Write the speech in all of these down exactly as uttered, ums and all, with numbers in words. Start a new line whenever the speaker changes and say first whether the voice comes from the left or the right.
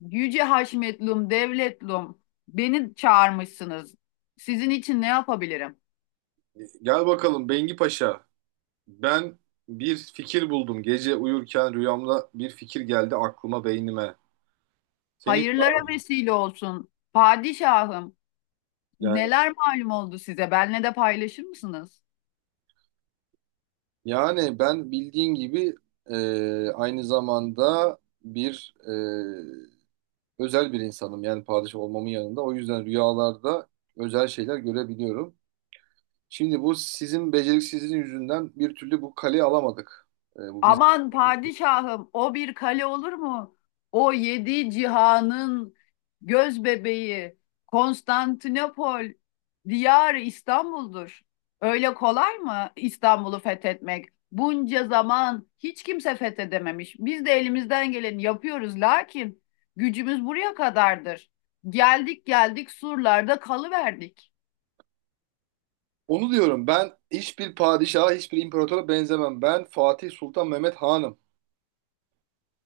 left: Yüce Haşmetlum, Devletlum, beni çağırmışsınız. Sizin için ne yapabilirim?
right: Gel bakalım Bengi Paşa. Ben bir fikir buldum. Gece uyurken rüyamda bir fikir geldi aklıma, beynime. Seni hiç
left: Hayırlara
right: var.
left: vesile olsun. Padişahım,
right: Yani,
left: neler malum oldu size? Benle de paylaşır mısınız?
right: yani ben bildiğin gibi e, aynı zamanda bir e, özel bir insanım. Yani padişah olmamın yanında. O yüzden rüyalarda özel şeyler görebiliyorum. Şimdi bu sizin beceriksizliğin yüzünden bir türlü bu kaleyi alamadık. E, bu biz
left: Aman padişahım o bir kale olur mu? O yedi cihanın göz bebeği Konstantinopol, diyar İstanbul'dur. Öyle kolay mı İstanbul'u fethetmek? Bunca zaman hiç kimse fethedememiş. Biz de elimizden geleni yapıyoruz lakin gücümüz buraya kadardır. Geldik geldik surlarda kalıverdik.
right: onu diyorum. Ben hiçbir padişaha, hiçbir imparatora benzemem. Ben Fatih Sultan Mehmet Hanım.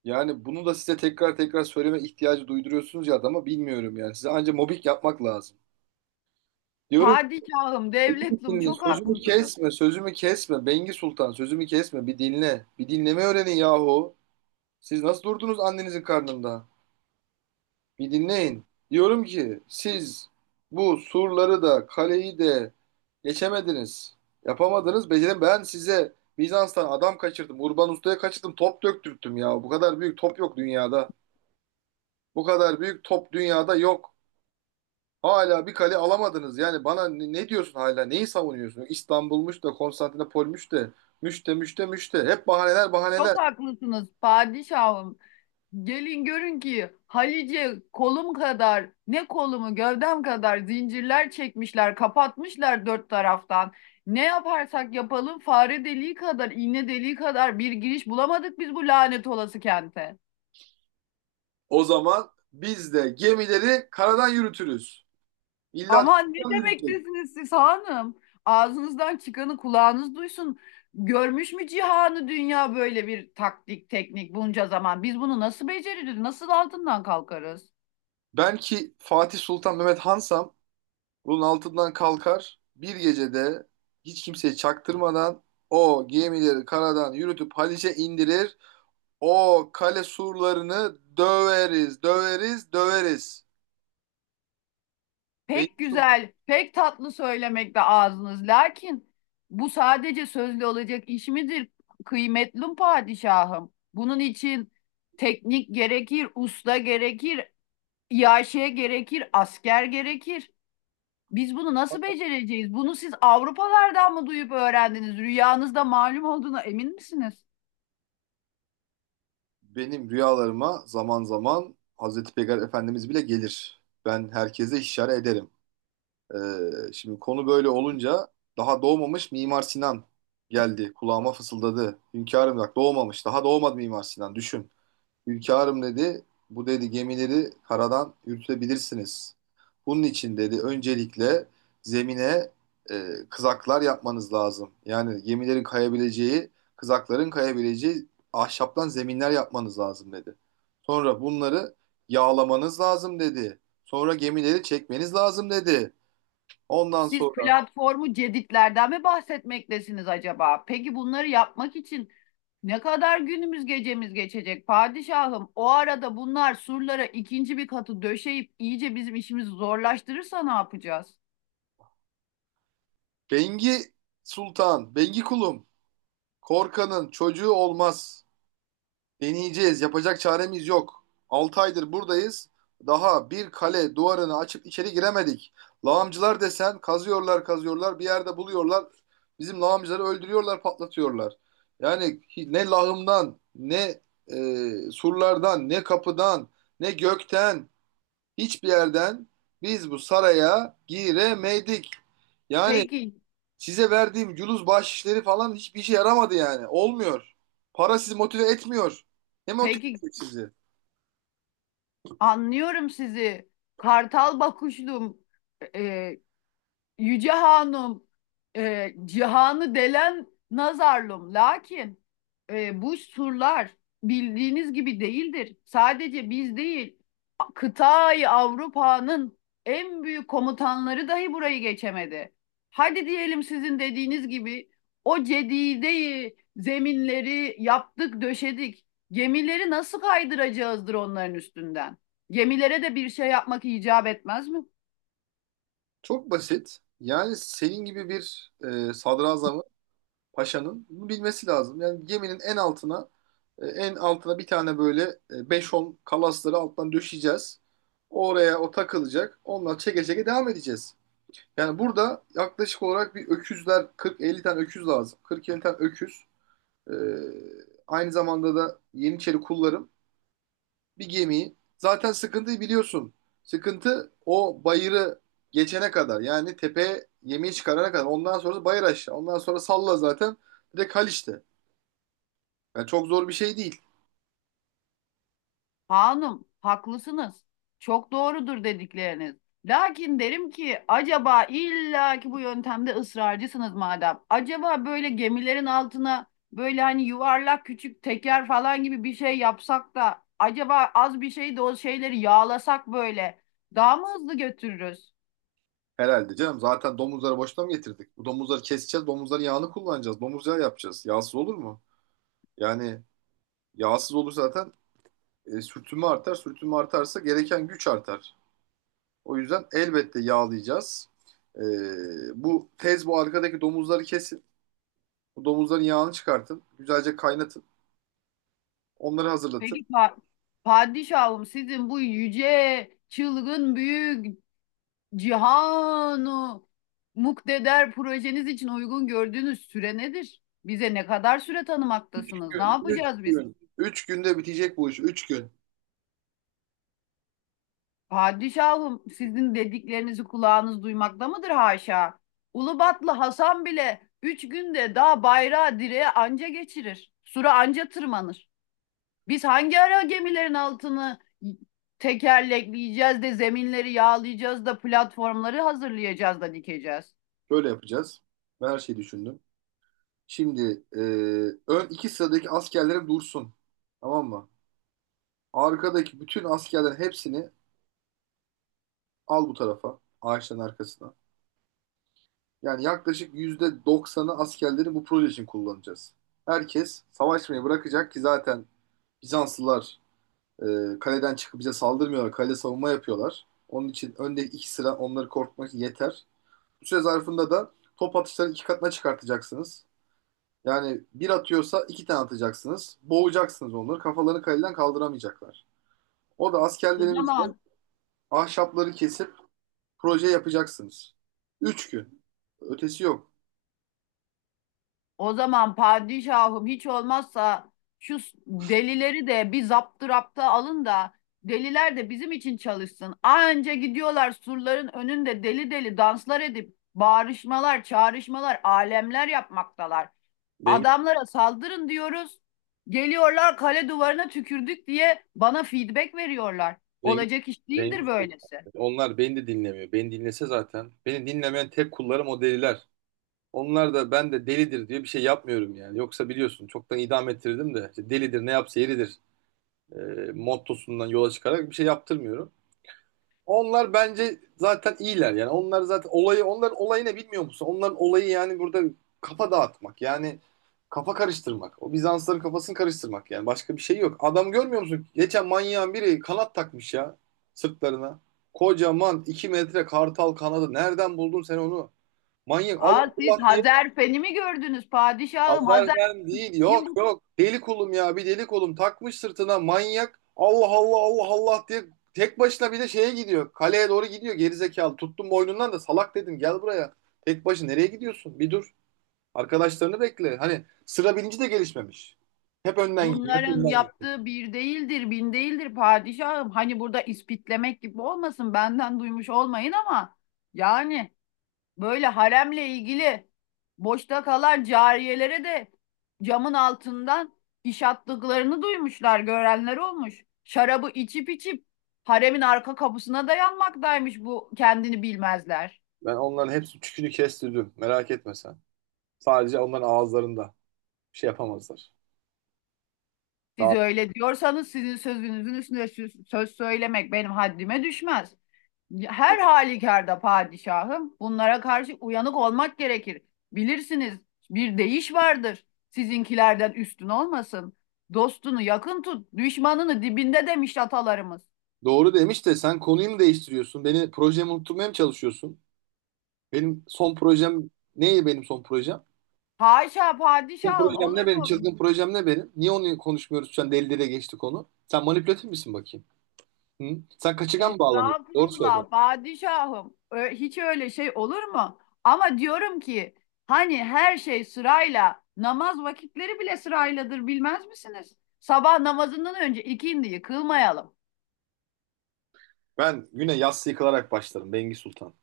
right: Yani bunu da size tekrar tekrar söyleme ihtiyacı duyduruyorsunuz ya adama, bilmiyorum yani. Size anca mobbing yapmak lazım. Diyorum ki,
left: Padişahım,
right: "Beni
left: devletlum
right: dinle,
left: çok
right: sözümü
left: haklısınız.
right: kesme, sözümü kesme. Bengi Sultan sözümü kesme, bir dinle. Bir dinleme öğrenin yahu. Siz nasıl durdunuz annenizin karnında? Bir dinleyin. Diyorum ki siz bu surları da kaleyi de geçemediniz. Yapamadınız. Becerim ben size Bizans'tan adam kaçırdım. Urban Usta'ya kaçırdım. Top döktürttüm ya. Bu kadar büyük top yok dünyada. Bu kadar büyük top dünyada yok. Hala bir kale alamadınız. Yani bana ne, ne diyorsun hala? Neyi savunuyorsun? İstanbul'muş da, Konstantinopolmuş da, müşte müşte müşte. Hep bahaneler, bahaneler.
left: Çok haklısınız padişahım. Gelin görün ki Halice kolum kadar ne kolumu gövdem kadar zincirler çekmişler kapatmışlar dört taraftan. Ne yaparsak yapalım fare deliği kadar iğne deliği kadar bir giriş bulamadık biz bu lanet olası kente.
right: O zaman biz de gemileri karadan yürütürüz. İlla
left: Aman ne
right: denizden yürütürüz.
left: demektesiniz siz hanım? Ağzınızdan çıkanı kulağınız duysun. Görmüş mü cihanı dünya böyle bir taktik teknik bunca zaman? Biz bunu nasıl beceririz? Nasıl altından kalkarız?
right: Ben ki Fatih Sultan Mehmet Hansam, bunun altından kalkar. Bir gecede hiç kimseye çaktırmadan o gemileri karadan yürütüp Haliç'e indirir. O kale surlarını döveriz, döveriz, döveriz.
left: Pek
right: Beylikdüzü,
left: güzel, pek tatlı söylemekte ağzınız. Lakin bu sadece sözlü olacak iş midir? Kıymetli padişahım. Bunun için teknik gerekir, usta gerekir, iaşe gerekir, asker gerekir. Biz bunu nasıl becereceğiz? Bunu siz Avrupalardan mı duyup öğrendiniz? Rüyanızda malum olduğuna emin misiniz?
right: benim rüyalarıma zaman zaman Hazreti Peygamber Efendimiz bile gelir. Ben herkese işaret ederim. Ee, şimdi konu böyle olunca daha doğmamış Mimar Sinan geldi. Kulağıma fısıldadı. Hünkârım bak, doğmamış. Daha doğmadı Mimar Sinan. Düşün. Hünkârım dedi, bu dedi gemileri karadan yürütebilirsiniz. Bunun için dedi öncelikle zemine e, kızaklar yapmanız lazım. Yani gemilerin kayabileceği, kızakların kayabileceği ahşaptan zeminler yapmanız lazım dedi. Sonra bunları yağlamanız lazım dedi. Sonra gemileri çekmeniz lazım dedi. Ondan
left: Siz
right: sonra
left: platformu ceditlerden mi bahsetmektesiniz acaba? Peki bunları yapmak için ne kadar günümüz gecemiz geçecek padişahım? O arada bunlar surlara ikinci bir katı döşeyip iyice bizim işimizi zorlaştırırsa ne yapacağız?
right: Bengi Sultan, Bengi kulum, korkanın çocuğu olmaz. Deneyeceğiz. Yapacak çaremiz yok. altı aydır buradayız. Daha bir kale duvarını açıp içeri giremedik. Lağımcılar desen kazıyorlar kazıyorlar, bir yerde buluyorlar. Bizim lağımcıları öldürüyorlar, patlatıyorlar. Yani ne lağımdan, ne e, surlardan, ne kapıdan, ne gökten, hiçbir yerden biz bu saraya giremedik. Yani
left: Peki,
right: Size verdiğim culuz bahşişleri falan hiçbir işe yaramadı yani. Olmuyor. Para sizi motive etmiyor. Ne motive
left: peki
right: edecek sizi?
left: anlıyorum sizi. Kartal bakışlım, e, Yüce Hanım, e, cihanı delen nazarlım. Lakin e, bu surlar bildiğiniz gibi değildir. Sadece biz değil, kıtayı Avrupa'nın en büyük komutanları dahi burayı geçemedi. Hadi diyelim sizin dediğiniz gibi o cedideyi, zeminleri yaptık, döşedik. Gemileri nasıl kaydıracağızdır onların üstünden? Gemilere de bir şey yapmak icap etmez mi?
right: Çok basit. Yani senin gibi bir e, sadrazamın, paşanın bunu bilmesi lazım. Yani geminin en altına, e, en altına bir tane böyle e, beş on kalasları alttan döşeyeceğiz. Oraya o takılacak. Onlar çeke çeke devam edeceğiz. Yani burada yaklaşık olarak bir öküzler, kırk elli tane öküz lazım. kırk elli tane öküz. E, aynı zamanda da Yeniçeri kullarım. bir gemiyi. Zaten sıkıntıyı biliyorsun. Sıkıntı o bayırı geçene kadar. Yani tepeye yemeği çıkarana kadar. Ondan sonra bayır aşağı. Ondan sonra salla zaten. Direkt Haliç'te. Yani çok zor bir şey değil
left: Hanım, haklısınız. Çok doğrudur dedikleriniz. Lakin derim ki acaba illa ki bu yöntemde ısrarcısınız madem. Acaba böyle gemilerin altına böyle hani yuvarlak küçük teker falan gibi bir şey yapsak da acaba az bir şey de o şeyleri yağlasak böyle daha mı hızlı götürürüz?
right: herhalde canım. Zaten domuzları boşuna mı getirdik? Bu domuzları keseceğiz. Domuzların yağını kullanacağız. Domuz yağı yapacağız. Yağsız olur mu? Yani yağsız olur zaten, e, sürtünme artar. Sürtünme artarsa gereken güç artar. O yüzden elbette yağlayacağız. E, bu tez bu arkadaki domuzları kes. Bu domuzların yağını çıkartın. Güzelce kaynatın. Onları hazırlatın.
left: Peki pa- padişahım sizin bu yüce, çılgın, büyük Cihanu Mukdeder projeniz için uygun gördüğünüz süre nedir? Bize ne kadar süre
right: üç
left: tanımaktasınız? Ne
right: gün, üç
left: yapacağız biz?
right: gün. Üç günde bitecek bu iş. Üç gün.
left: Padişahım, sizin dediklerinizi kulağınız duymakta mıdır haşa? Ulubatlı Hasan bile üç günde daha bayrağı direğe anca geçirir. Sura anca tırmanır. Biz hangi ara gemilerin altını tekerlekleyeceğiz de zeminleri yağlayacağız da platformları hazırlayacağız da dikeceğiz?
right: Böyle yapacağız. Ben her şeyi düşündüm. Şimdi e, ön iki sıradaki askerlerim dursun. Tamam mı? Arkadaki bütün askerlerin hepsini al bu tarafa. Ağaçların arkasına. Yani yaklaşık yüzde doksanı askerleri bu proje için kullanacağız. Herkes savaşmayı bırakacak ki zaten Bizanslılar Ee, kaleden çıkıp bize saldırmıyorlar. Kale savunma yapıyorlar. Onun için önde iki sıra onları korkutmak yeter. Bu süre zarfında da top atışlarını iki katına çıkartacaksınız. Yani bir atıyorsa iki tane atacaksınız. Boğacaksınız onları. Kafalarını kaleden kaldıramayacaklar. O da
left: Ne
right: askerlerimizle
left: zaman?
right: ahşapları kesip proje yapacaksınız. Üç gün. Ötesi yok.
left: O zaman padişahım hiç olmazsa şu s- delileri de bir zaptırapta alın da deliler de bizim için çalışsın. Anca gidiyorlar surların önünde deli deli danslar edip bağrışmalar, çağrışmalar, alemler yapmaktalar.
right: Beni,
left: Adamlara saldırın diyoruz. Geliyorlar kale duvarına tükürdük diye bana feedback veriyorlar.
right: beni,
left: Olacak iş
right: beni
left: değildir böylesi.
right: dinlemiyor. Beni dinlese zaten. Beni dinlemeyen tek kullarım o deliler. Onlar da ben de delidir diye bir şey yapmıyorum yani. Yoksa biliyorsun çoktan idam ettirdim de, işte delidir ne yapsa yeridir e, mottosundan yola çıkarak bir şey yaptırmıyorum. Onlar bence zaten iyiler yani. Onlar zaten olayı, onların olayı ne, bilmiyor musun? Onların olayı yani burada kafa dağıtmak, yani kafa karıştırmak. O Bizansların kafasını karıştırmak, yani başka bir şey yok. Adam, görmüyor musun? Geçen manyağın biri kanat takmış ya sırtlarına. Kocaman iki metre kartal kanadı. Nereden buldun sen onu? Manyak, Allah
left: Aa, siz
right: Allah diye,
left: Hazerfen'i mi gördünüz padişahım?
right: Azerben değil.
left: Hazerfen'in
right: Yok
left: bu
right: yok. Deli kolum ya. Bir deli kolum takmış sırtına manyak. Allah Allah Allah Allah diye tek başına bir de şeye gidiyor. Kaleye doğru gidiyor gerizekalı. Tuttum boynundan da salak dedim gel buraya. Tek başına nereye gidiyorsun? Bir dur. Arkadaşlarını bekle. Hani sıra bilinci de gelişmemiş. Hep önden gidiyor. Hep
left: bunların
right: önden gidiyor.
left: yaptığı bir değildir, bin değildir padişahım. Hani burada ispitlemek gibi olmasın, benden duymuş olmayın ama yani böyle haremle ilgili boşta kalan cariyelere de camın altından iş attıklarını duymuşlar, görenler olmuş. Şarabı içip içip haremin arka kapısına dayanmaktaymış bu kendini bilmezler.
right: Ben onların hepsi tükünü kestirdim. Merak etme sen. Sadece onların ağızlarında. Bir şey yapamazlar.
left: Siz
right: Rahat.
left: öyle diyorsanız sizin sözünüzün üstüne sö- söz söylemek benim haddime düşmez. Her halükarda padişahım bunlara karşı uyanık olmak gerekir. Bilirsiniz bir deyiş vardır. Sizinkilerden üstün olmasın. Dostunu yakın tut, düşmanını dibinde demiş atalarımız.
right: Doğru demiş de sen konuyu mu değiştiriyorsun? Beni projemi unutturmaya mı çalışıyorsun? Benim son projem neydi, benim son projem?
left: Haşa
right: Çılgın
left: padişahım
right: projem
left: olur
right: ne benim?
left: mu?
right: Çılgın projem ne benim? Niye onu konuşmuyoruz şu an? Deli deliye geçti konu. Sen manipülatif misin bakayım? Hı? Sen kaçıgan mı bağlanıyorsun? Doğru söylüyorsun.
left: Estağfurullah padişahım. Ö- hiç öyle şey olur mu? Ama diyorum ki hani her şey sırayla namaz vakitleri bile sırayladır bilmez misiniz? Sabah namazından önce ikindi yıkılmayalım.
right: Ben güne yassı yıkılarak başlarım, Bengi Sultan.